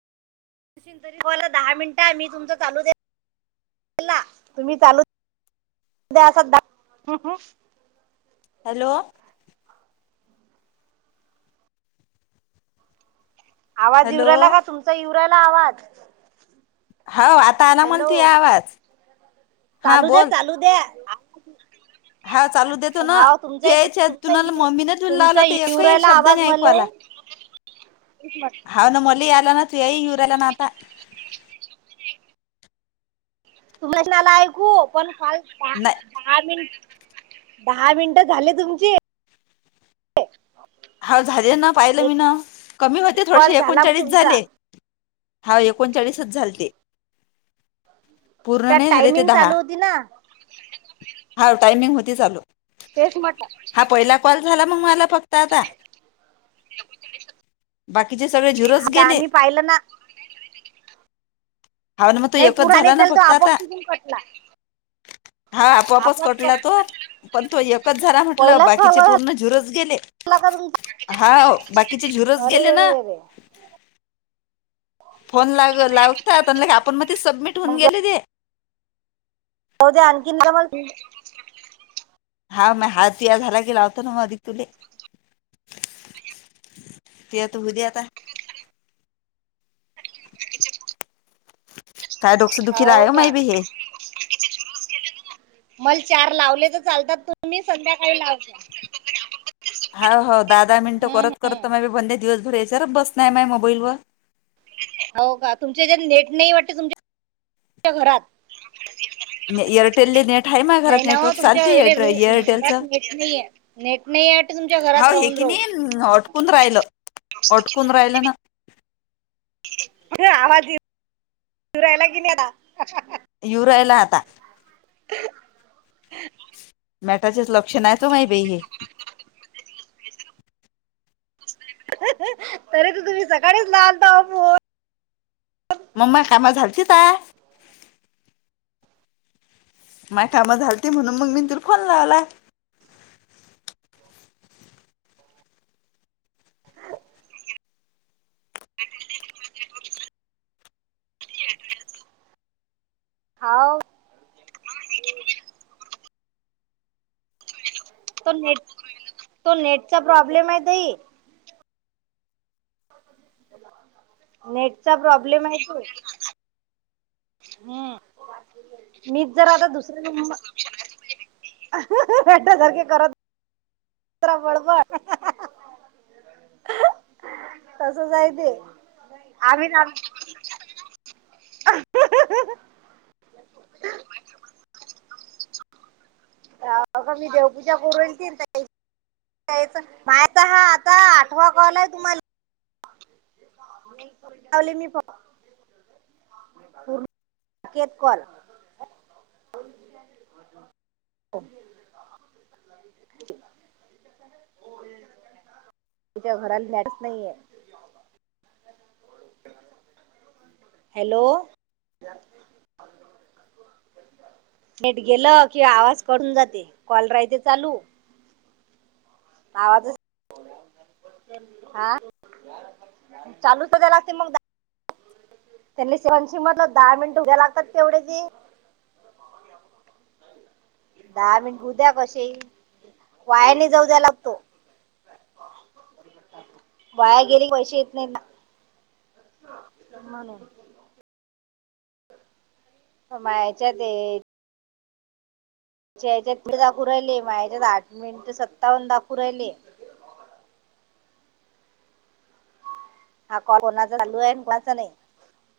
[unintelligible] बोलं दहा मिनटं आम्ही. तुमच चालू दे. तुम्ही चालू द्या. सध्या. हं, हं. हॅलो. आवाज हॅलो येयू रायला का? तुमचा इवू रायला आवाज. हो. आता आला हॅलो म्हनती, आवाज. हा चालू द्या. बोल चालू द्या. [inaudible] हा चालू देतो ना. हा तू तुमचा यायच्या तुमचा तुनला, येऊ मम्मीने तुला लावला तुमचा त, येऊ एकही राहिला शब्द आवाज नाही ऐकू मले याला. [inaudible] [unintelligible] हा ना मली आला ना. तुयाही येऊ राहिला ना आता. [unintelligible] नाय. दहा मिन, दहा मिनटं झाले तुमचे. हाव झाले ना, पाहिलं मी एक न, कमी होते कॉल थोडेसे. झाला मग एकोणचाळीस तुमचा झाले. हा, एकोणचाळीसच झालते. पूर्ण त्यात नाही झाले ते टायमिंग दहा. चालू होती ना हा टायमिंग होती चालू. तेच मट हा पहिला कॉल झाला मग मला फक्त आता. बाकीचे सगळे झीरोच हा, गेले. मी पाहिलं ना. हा ना मग तो नाही, एकच पुरा नाही झाला ना झाल तो, फक्त आता आपोआप तिथून कटला. हा, आपोआपच कटला तो. पण तो एकच झाला म्हटलं. पहिलाच कॉल बाकीचे झाला पूर्ण झीरोच गेले. ला का तुम हाव, बाकीचे झीरोच अरे गेले रे रे ना. रे रे फोन लाग -लावतात न लगे, आपणमत्याच ते सबमिट होऊन गेले ते. हो, ते आणखीन डबल हा, म हातया झाला की, लावतो ना मग आधी तुले. ते आता उद्या आता. काय डोकसदुखी राहाय हो माय भी हे. मल चार लावले तर चालतात तर तुम्ही संध्याकाळी लावता हा हो, दहा दहा मिनिटं हम्म, करत हम्म. करत मा बंद्या दिवसभर याच्यावरच बसलाय माया मोबाईल वर. हो का, तुमच्या हाज्यात नेट नाही वाटते तुमच्या च्या घरात. [unintelligible] एअरटेलले नेट आहे मा नाही घरात, ना हो नेटवर्क तुमच्या चालते याले एर रू- घरात एअरटेलचं. नेट नाहीये तुमच्या घरात राहून राहून ह् अटकून राहिलं, अटकून राहिलं ना. कुठे आवाज येत, येऊ रायला की नाहीता. यू राहिला आता. [inaudible] मॅटाचेच लक्षण आहेत हो माही बाई हे. [inaudible] तरी तू तुम्ही सकाळीच लावालता ओ फोन. मम्मा कामा झालती ता. माय काम झालती म्हणून मग मी तु फोन लावलाय. हाव. तो नेट, तो नेटचा प्रॉब्लेम आहे तई. नेटचा प्रॉब्लेम हाय तो. हम्म. मीच जर आता दुसऱ्या नंब टा सारखे करत बडबड. तसच हाय ते आम्ही हा हा हा. [unintelligible] अगं मी देवपूजा करू राहिली यायच, मायचा हा आता आठवा कॉल आहे तुम्हाला. [inaudible] [unintelligible] हो. आमच्या घरात लाईटच नाहीये. हॅलो नेट गेलं कि आवाज कट हून जाते, कॉल राहायते चालू. आवाजच हा चालूच त्याला असते मग. त्यांले शेवांची मधल दहा मिनिटे उद्या लागात तेवढे जी. दहा मिनट उद्या कसे वायाने जाऊ द्या लागतो. वाया गेरी पैसे येत नाही ना. क मायाच्या ते. या्याच्यात दीड दाखू राहिले मा्याच्यात आठ मिनिट सत्तावन्न दाखू राहिले. हा कॉल कोणाचा चालू आहे आणि कोणाच नाही.